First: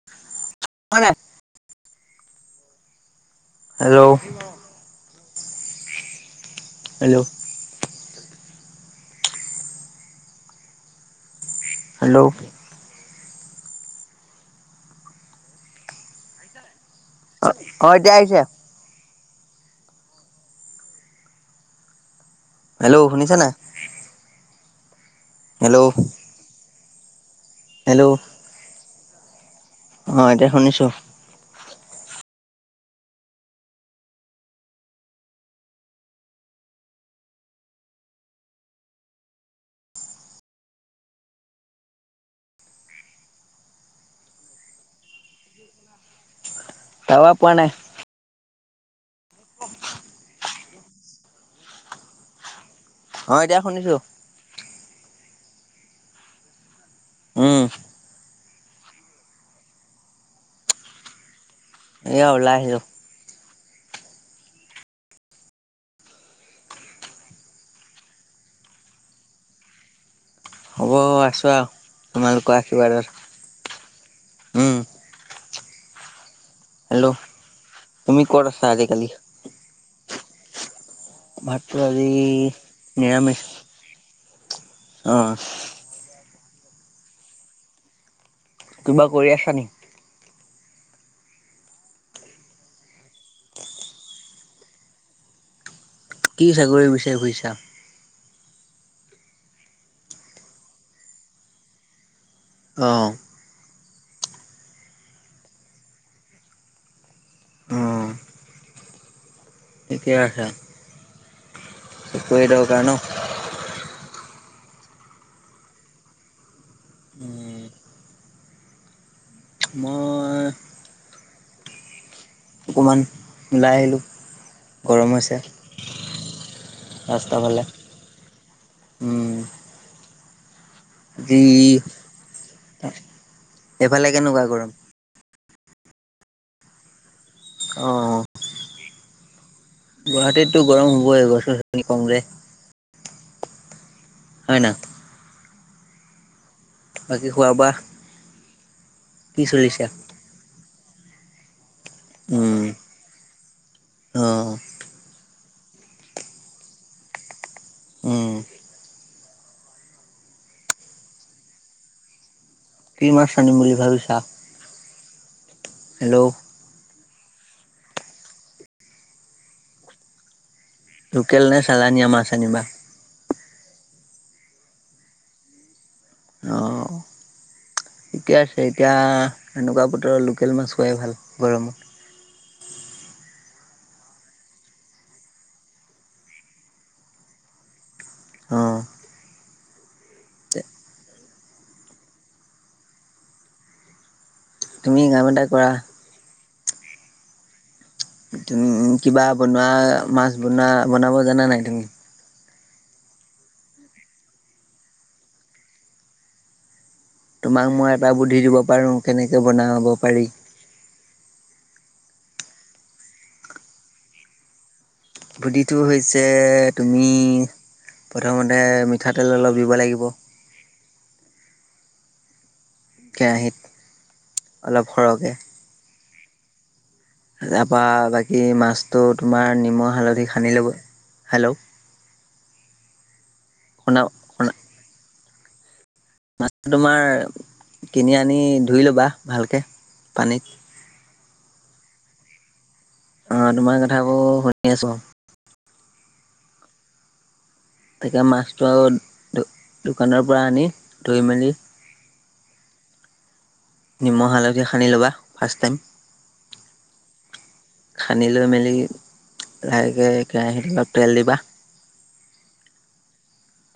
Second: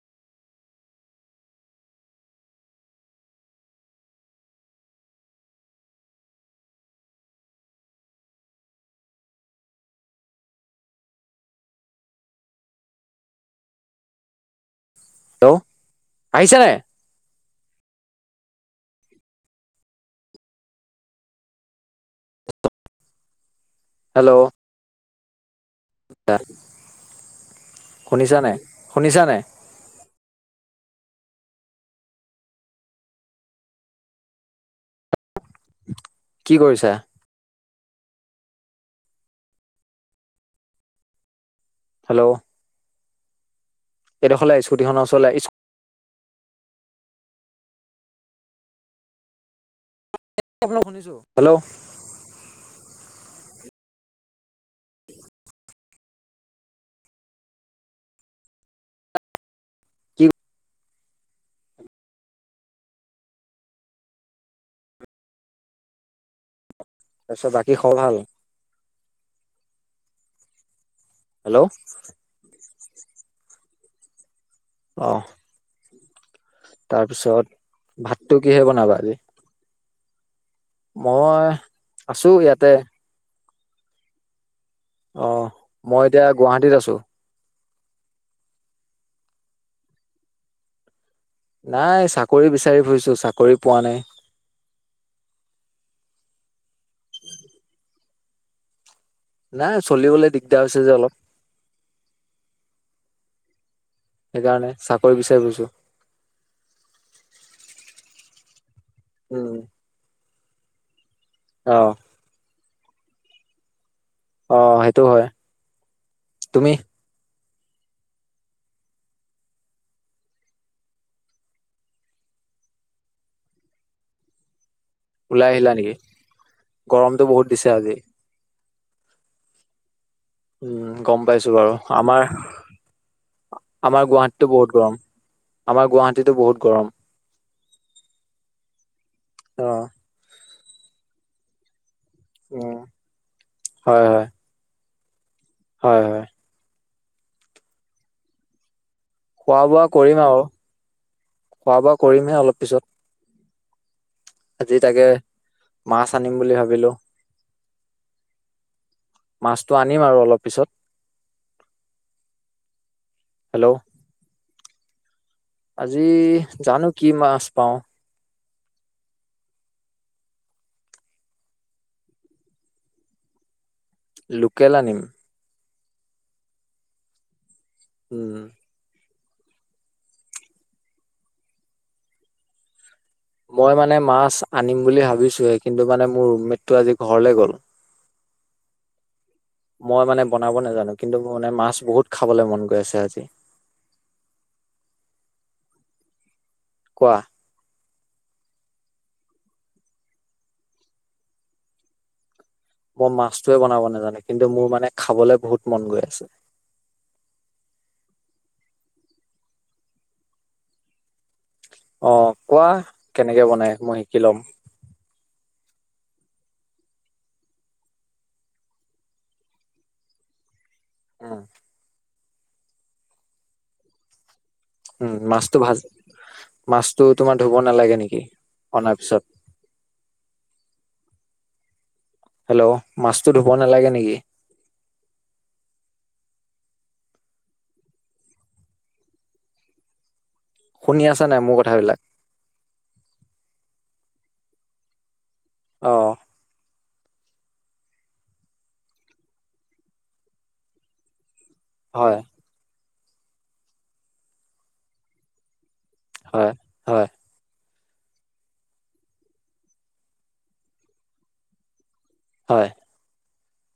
[unintelligible] Hello? Hello? Hello? Hello আহিছে? অ অ এতিয়া আহিছে। হেল্ল' শুনিছা নাই? হেল্ল'? হেল্ল'? তা, হেল্ল' শুনিছানে শুনিছানে? অ এতিয়া শুনিছো। কি কৰিছা? হেল্ল'? এইডখলে স্কুটিখনৰ ওচৰলে ইচ [inaudible] পোৱা নাই। [inaudible] [inaudible] শুনিছো হেল্ল'? অ এতিয়া শুনিছো। উম। কি এয়া ওলাই আহিছো। তাৰপিছত বাকী খবৰ ভাল? খবৰ আছো হেল্ল' আৰু তোমালোকৰ আশীৰ্বাদৰ উম। অ। হেল্ল' তাৰ পিছত তুমি ভাতটো ক'ত কিহে আছা বনাবা আজিকালি আজি? মই ভাতটো আজি আছো ইয়াতে নিৰামিষ। অ অহ, মই এতিয়া গুৱাহাটীত আছো। কিবা কৰি আছা নি? নাই চাকৰি বিচাৰি ফুৰিছো, চাকৰি পোৱা নাই। কি চাকৰি বিচাৰি ফুৰিছা? নাই চলিবলৈ দিগদাৰ হৈছে যে অলপ। অ। সেইকাৰণে চাকৰি বিচাৰি ফুৰিছো। অ উম। ঠিকে আছে। অ। এইটোৱে দৰকাৰ ন? অ' সেইটো হয়। তুমি মই অকমান ওলাই আহিলো। গৰম হৈছে, ওলাই আহিলা নেকি গৰমটো ৰাস্তা বহুত ফালে দিছে আজি উম। উম গম যি পাইছো বাৰু। আমাৰ আ এইফালে আমাৰ কেনেকুৱা গুৱাহাটীতো বহুত গৰম, আমাৰ গুৱাহাটীতো বহুত গৰম। অ অ অ'। গুৱাহাটীতো গৰম হ'বই, গছ - গছনি কম যে। উ হয় হয়। হয় না। হয় হয়। বাকী খোৱা বোৱা কি খোৱা বোৱা চলিছে? কৰিম আৰু খোৱা বোৱা কৰিমহে উম, অলপ পিছত অ', আজি তাকে মাছ আনিম বুলি ভাবিলো। উম মাছটো আনিম আৰু অলপ পিছত। কি মাছ আনিম বুলি হেল্ল' ভাবিছা? আজি হেল্ল' জানো কি মাছ পাওঁ। লোকেল নে চালানিয়া মাছ আনিবা? লোকেল আনিম। অঁ ঠিকে উম আছে। এতিয়া এনেকুৱা বতৰত লোকেল মাছ খোৱাই ভাল। গৰমত মই মানে মাছ আনিম বুলি ভাবিছো হে। কিন্তু মানে মোৰ ৰুমমেটটো আজি ঘৰলে গ'ল। অ' মই মানে বনাব নাজানো, কিন্তু মোৰ মানে মাছ বহুত খাবলে মন গৈ আছে আজি। তুমি কাম এটা কৰা। কোৱা তুমি কিবা বনোৱা মাছ বনোৱা বনাব জানা নাই তুমি? মই মাছটোৱে বনাব নাজানে, কিন্তু মোৰ মানে খাবলে বহুত মন গৈ আছে। তোমাক মই এটা বুদ্ধি দিব পাৰোঁ, কেনেকৈ বনাব পাৰি। অ' কোৱা কেনেকে বনাই, মই শিকি ল'ম। বুদ্ধিটো হৈছে, তুমি প্ৰথমতে মিঠাতেল অলপ দিব লাগিব উম কেৰাহিত উম মাছতো ভাজ মাছতো তোমাৰ ধুব তাপা নালাগে নেকি বাকী অনাৰ মাছটো পিছত তোমাৰ নিমখ, হা'লধি, সানি ল'ব, হেল্ল'? হেল্ল' মাছটো ধুব নালাগে শুনা নেকি? শুনা মাছটো তোমাৰ কিনি আনি ধুই ল'বা ভালকে পানীত। শুনি আছা নে মোৰ কথাবিলাক? অ তোমাৰ কথাবোৰ শুনি আছো অঁ তাকে মাছটো আৰু দোকানৰ পৰা আনি, ধুই মেলি হয়। নিমখ হালধি সানি ল'বা ফাৰ্ষ্ট টাইম। হয় হয়। সিনি লৈ মেলি লাহেকে কেৰাহীত অলপ তেল দিবা হয়।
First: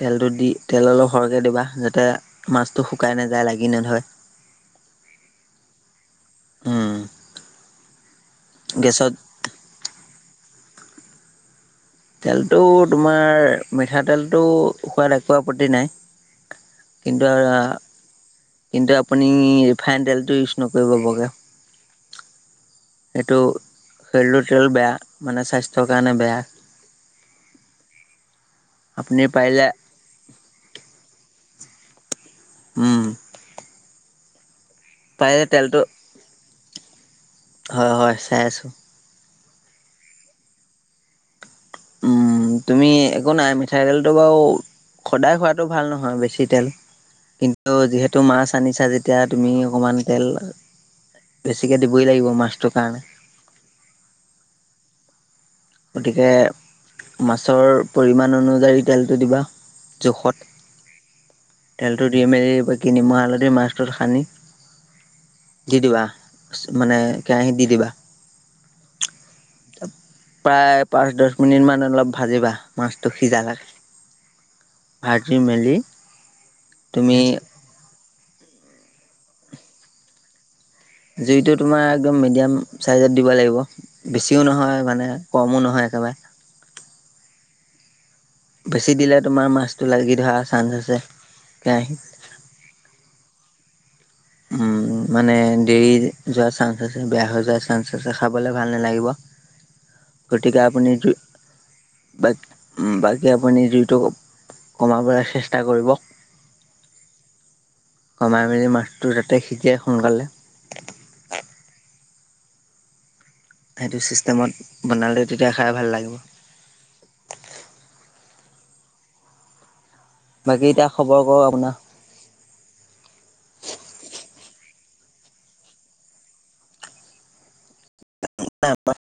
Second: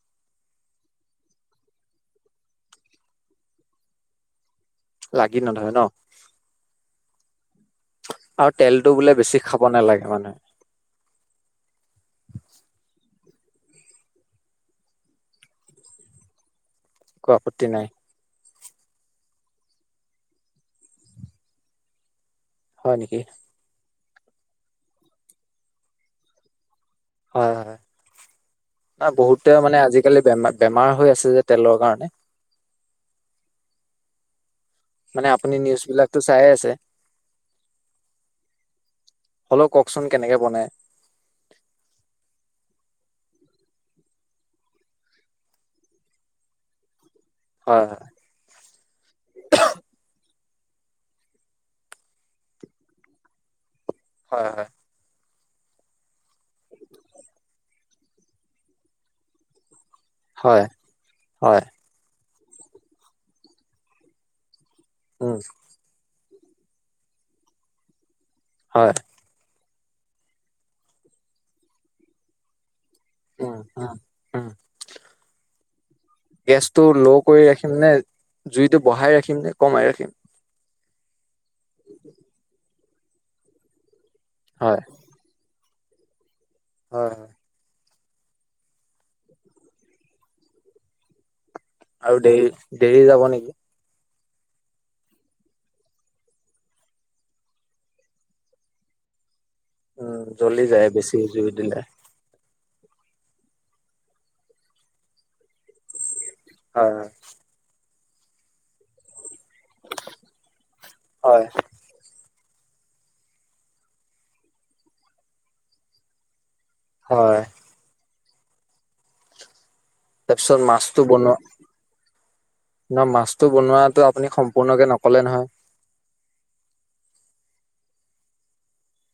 তেলটো দি তেল অলপ সৰহকে দিবা, যাতে মাছটো শুকাই নাযায় লাগি নধৰে। [inaudible] লাগি নধৰে ন উম আৰু তেলটো গেছত বোলে বেছি খাব নালাগে মানে তেলটো তোমাৰ মিঠাতেলটো খোৱাদ একো আপত্তি নাই কিন্তু একো আৰু আপত্তি নাই [unintelligible] কিন্তু আপুনি ৰিফাইন তেলটো ইউজ নকৰিব বগা হয় নেকি সেইটো [unintelligible] বেয়া মানে স্বাস্থ্যৰ কাৰণে বেয়া। হয়, হয় আপুনি বহুতে পাৰিলে মানে আজিকালি বেমাৰ বেমাৰ হৈ আছে যে তেলৰ কাৰণে। উম। মানে পাৰিলে আপুনি তেলটো নিউজ বিলাকতো চাই আছে। হয়, হয় চাই আছোঁ। হ'লেও কওকচোন কেনেকে বনাই। তুমি একো নাই মিঠাইতেলটো বাৰু সদায় খোৱাতটো ভাল নহয় বেছি তেল, কিন্তু হয় হয় যিহেতু মাছ আনিছা যে এতিয়া তুমি অকণমান তেল বেছিকে দিবই লাগিব মাছটোৰ কাৰণে। হয়, হয়। গতিকে মাছৰ পৰিমাণ অনুযায়ী তেলটো দিবা জোখত। হয়, হয়। তেলটো দি মেলি ম‌ই আগতে নিমখ হালধি মাছটোত সানি উ। দি দিবা মানে কেৰাহীত দি দিবা। হয়। প্ৰায় পাঁচ দহ মিনিট মান অলপ ভাজিবা। মাছটো সিজা উম লৈ উম উম ভাজি মেলি গেছটো ল' তুমি কৰি ৰাখিম নে জুইটো বঢ়াই ৰাখিম নে কমাই ৰাখিম। জুইটো তোমাৰ একদম মিডিয়াম চাইজত দিব লাগিব বেছিও হয় নহয় মানে কমো নহয় একেবাৰে। হয়, হয়। বেছি দিলে তোমাৰ মাছটো লাগি ধৰা চান্স আছে কেৰাহিত আৰু দেহি দেৰি যাব নেকি। উ মানে দেৰি যোৱা চান্স আছে বেয়া হৈ যোৱাৰ চাঞ্চ আছে খাবলৈ ভাল নালাগিব। [inaudible] উম গতিকে জ্বলি যায় আপুনি বেছি জুই দিলে। বা বাকী আপুনি জুইটো কমাবলৈ চেষ্টা কৰিব। হয়, হয়। কমাই মেলি মাছটো যাতে সিজেই সোনকালে। হয়। সেইটো ছিষ্টেমত বনালে তেতিয়া খাই ভাল লাগিব। হয়। তাৰপিছত বাকী এতিয়া মাছটো খবৰ বনোৱা। কওক আপোনাৰ? নহ মাছতটো বনোৱাটো আপুনি সম্পূৰ্ণকে নকলে নহয়।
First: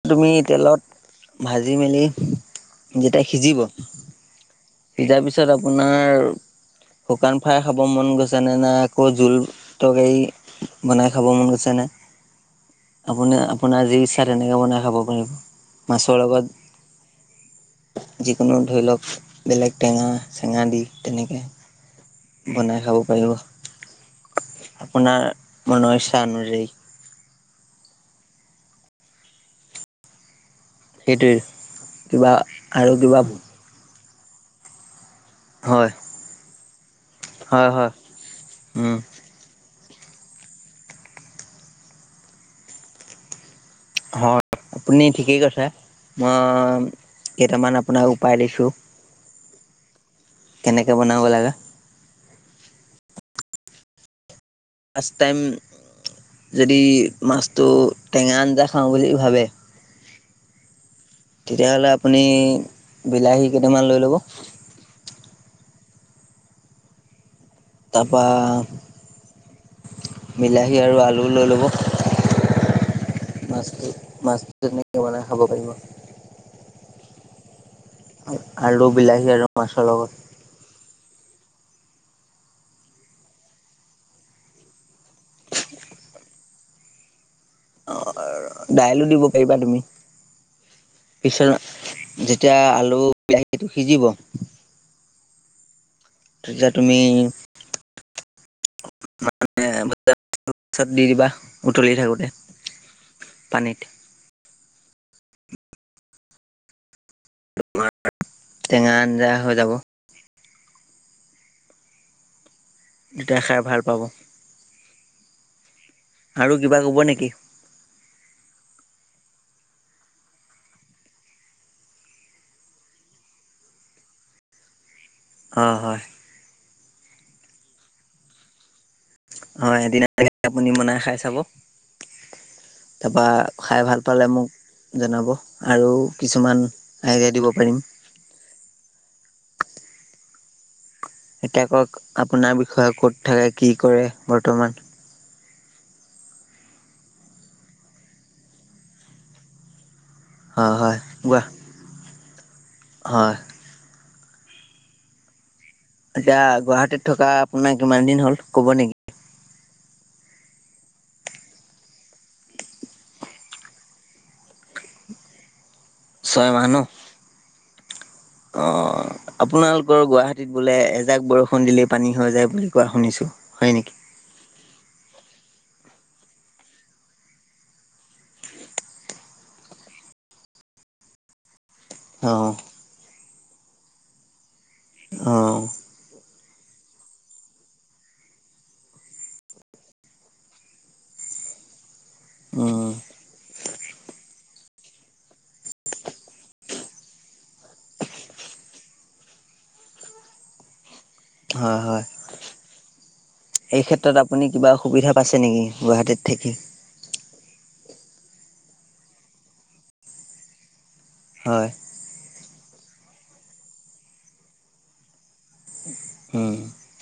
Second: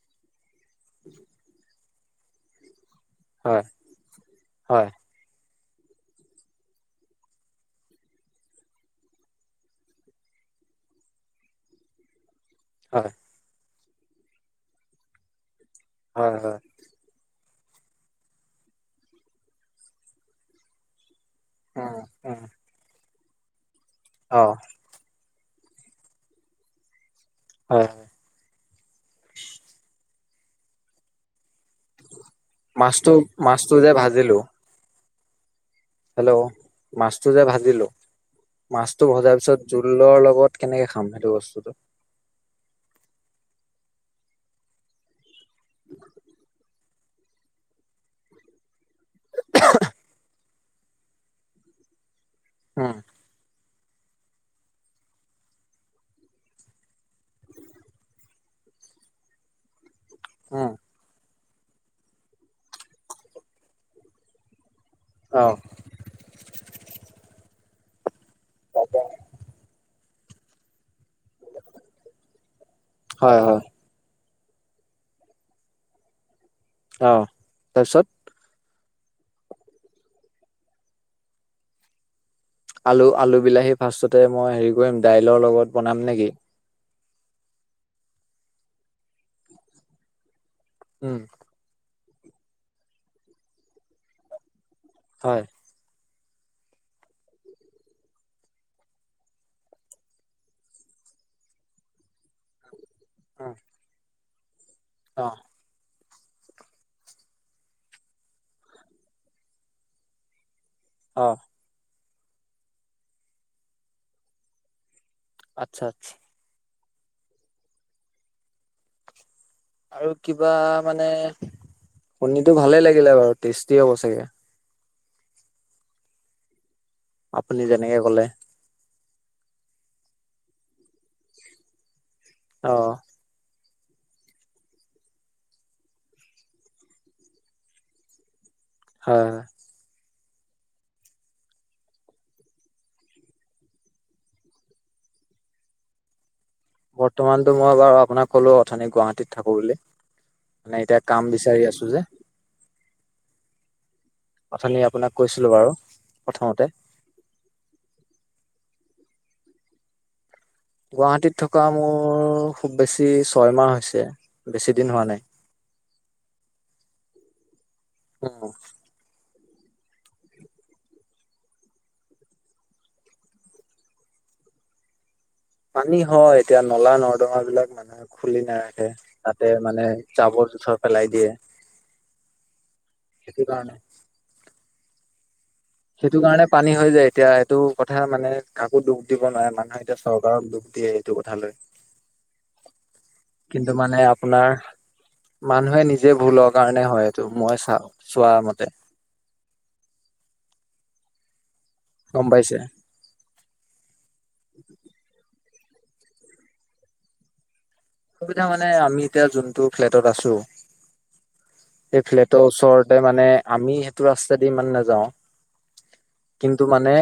তুমি তেলত ভাজি মেলি যেতিয়া সিজিব হয় হয় সিজাৰ পিছত আপোনাৰ শুকান ফ্ৰাই খাব মন গৈছেনে নাই আকৌ জোল তৰকাৰী বনাই খাব মন গৈছেনে হয় আপুনি আপোনাৰ যি ইচ্ছা তেনেকে বনাই খাব পাৰিব মাছৰ হয় লগত হয় যিকোনো ধৰি লওক বেলেগ টেঙা চেঙা দি তেনেকে উম উম বনাই খাব পাৰিব আৰু। অ'। আপোনাৰ মনৰ ইচ্ছা অনুযায়ী। হয়। সেইটোৱে। কিবা আৰু মাছটো, কিবা মাছটো যে ভাজিলো হয়। হেল্ল' মাছটো যে হয় ভাজিলো হয় উম মাছটো ভজাৰ পিছত জোলৰ লগত কেনেকে খাম সেইটো বস্তুটো? হয়, আপুনি ঠিকেই কৈছে, মই কেইটামান আপোনাক উপায় দিছো। কেনেকে বনাব লাগে। উম। ৰ্ফাষ্ট টাইম যদি মাছটো টেঙা আঞ্জা খাওঁ বুলি ভাবে। উমঁ। তেতিয়া হ'লে আপুনি বিলাহী কেইটামান লৈ ল'ব অহ'। তাৰপৰা বিলাহী আৰু আলু লৈ ল'ব, হয়, হয়, মাছটো মাছ তেনে কে বনাই খাব পাৰিব। অহ' তাৰপিছত? আলু, বিলাহী আৰু মাছৰ লগত। আলু, আলু বিলাহী ফাৰ্ষ্টতে মই হেৰি কৰিম ডাইলৰ লগত বনাম নেকি? অঁ' দাইলো দিব পাৰিবা তুমি, উম, পিছত যেতিয়া আলু বিলাহীটো সিজিব হয়। তেতিয়া তুমি [unintelligible] মানে [unintelligible] দি দিবা উতলি থাকোতে। পানীত। অঁ। [inaudible] টেঙা আঞ্জা হৈ যাব। অঁ। তেতিয়া খাই ভাল পাব। আচ্ছা-আচ্ছা'। আৰু কিবা ক'ব নেকি? আৰু কিবা মানে শুনিটো ভালে লাগিলে বাৰু টেষ্টি হ'ব চাগে। অহ' হয়। আপুনি যেনেকে ক'লে। হয়, এদিন আপুনি বনাই খাই চাব। অঁ। তাৰপৰা খাই ভাল পালে মোক জনাব আৰু কিছুমান আইডিয়া দিব পাৰিম। হয় হয়। এতিয়া ক'ক আপোনাৰ বিষয়ে ক'ত থাকে কি কৰে বৰ্তমান? বৰ্তমানতো মই বাৰু আপোনাক ক'লো অথনি গুৱাহাটীত থাকো বুলি। হয় মানে হয়, এতিয়া কাম কোৱা? বিচাৰি আছো যে। হয়। অথনি আপোনাক কৈছিলো বাৰু এতিয়া প্ৰথমতে গুৱাহাটীত থকা আপোনাৰ কিমান দিন হ'ল ক'ব নেকি? গুৱাহাটীত থকা মোৰ খুব বেছি ছয়মাহ হৈছে। বেছি দিন হোৱা নাই। ছয় মাহ ন উম অহ আপোনালোকৰ গুৱাহাটীত বোলে এজাক বৰষুণ দিলেই পানী হৈ যায় বুলি কোৱা শুনিছো হয় নেকি? পানী হয় এতিয়া নলা নৰ্দঙা বিলাক মানে খুলি নাৰাখে তাতে মানে জাবৰ জোথৰ পেলাই দিয়ে। অঁ সেইটো কাৰণে। অ' সেইটো কাৰণে পানী হৈ যায় এতিয়া এইটো কথা মানে কাকো দুখ দিব নোৱাৰে মানুহে। এতিয়া চৰকাৰৰ দুখ দিয়ে এইটো কথা লৈ। [inaudible] অঁ কিন্তু মানে আপোনাৰ মানুহে নিজে ভুলৰ কাৰণে হয় এইটো মই চাওঁ চোৱা মতে হয় হয় গম পাইছে। এই ক্ষেত্ৰত আপুনি কিবা অসুবিধা পাইছে নেকি গুৱাহাটীত থাকি। অসুবিধা মানে আমি এতিয়া যোনতটো ফ্লেটত আছো। হয়। এই ফ্লেটৰ ওচৰতে মানে আমি সেইটো ৰাস্তা দি ইমান নাযাও। উম কিন্তু মানে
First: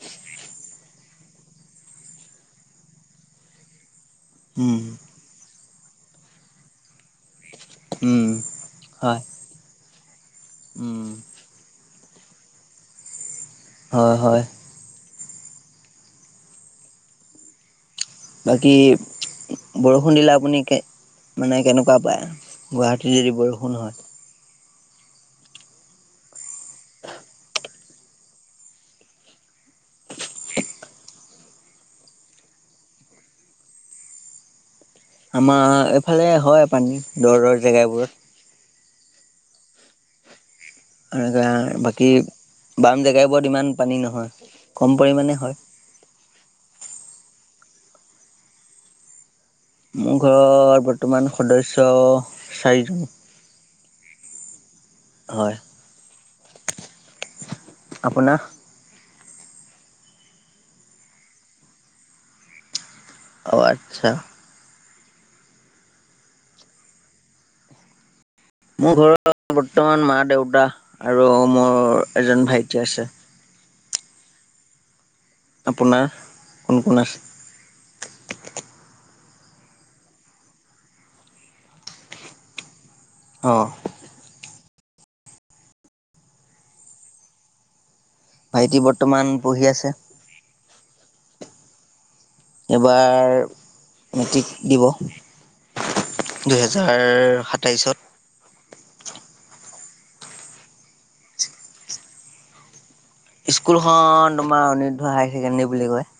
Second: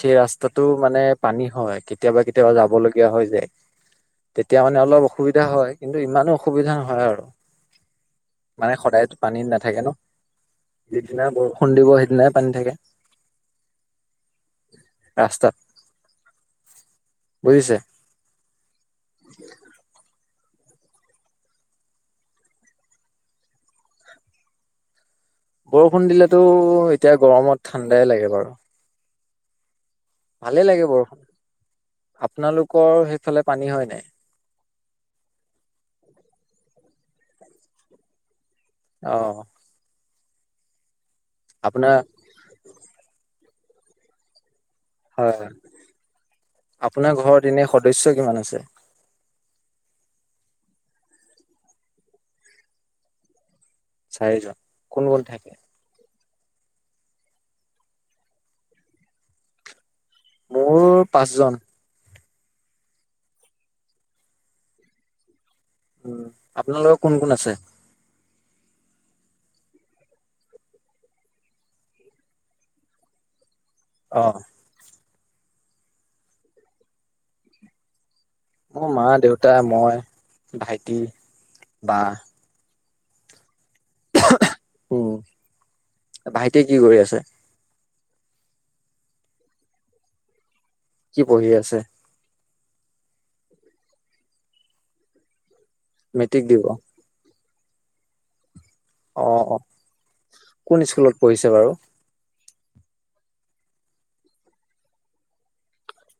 সেই ৰাস্তাটো মানে পানী হয় কেতিয়াবা কেতিয়াবা যাব লগীয়া হয় যায়। তেতিয়া মানে উম অলপ অসুবিধা হয় কিন্তু ইমানো অসুবিধা নহয় আৰু। উম মানে সদায় হয় পানীত নাথাকে ন - উম যিদিনা বৰষুণ দিব সেইদিনাই পানী থাকে। হয় হয় ৰাস্তাত বুজিছে। বাকী বৰষুণ দিলে আপুনি মানে কেনেকুৱা পায় গুৱাহাটীত যদি বৰষুণ হয় বৰষুণ দিলেতো এতিয়া গৰমত ঠাণ্ডাই লাগে বাৰু ভালে লাগে বাৰু আপোনালোকৰ সেইফালে পানী হয় নাই? আমাৰ এইফালে হয় পানী দৰ দৰ জেগাবোৰত। অ এনেকৈ আপোনাৰ বাকী বাম জেগাইবোৰত ইমান পানী নহয়। কম পৰিমাণে হয় হয় আপোনাৰ ঘৰত এনে সদস্য কিমান আছে? মোৰ ঘৰৰ বৰ্তমান সদস্য চাৰিজন। চাৰিজন। কোন কোন থাকে হয় আপোনাৰ? মোৰ পাঁচ জন অ আচ্ছা উম, আপোনালোকৰ কোন কোন আছে? মোৰ ঘৰত বৰ্তমান মা দেউতা আৰু মোৰ এজন ভাইটি আছে। অ'। আপোনাৰ কোন কোন আছে? মোৰ মা, দেউতা, মই, ভাইটি, বা। অ'। উম, ভাইটিয়ে কি কৰি আছে? ভাইটি বৰ্তমান পঢ়ি আছে। কি পঢ়ি আছে? এইবাৰ মেট্ৰিক দিব। মেট্ৰিক দিব অ দুহেজাৰ আ, সাতাইছত। অ', অ'। কোন স্কুলত পঢ়িছে বাৰু? স্কুলখন তোমাৰ অনিৰুদ্ধ হায়াৰ ছেকেণ্ডেৰী বুলি কয়।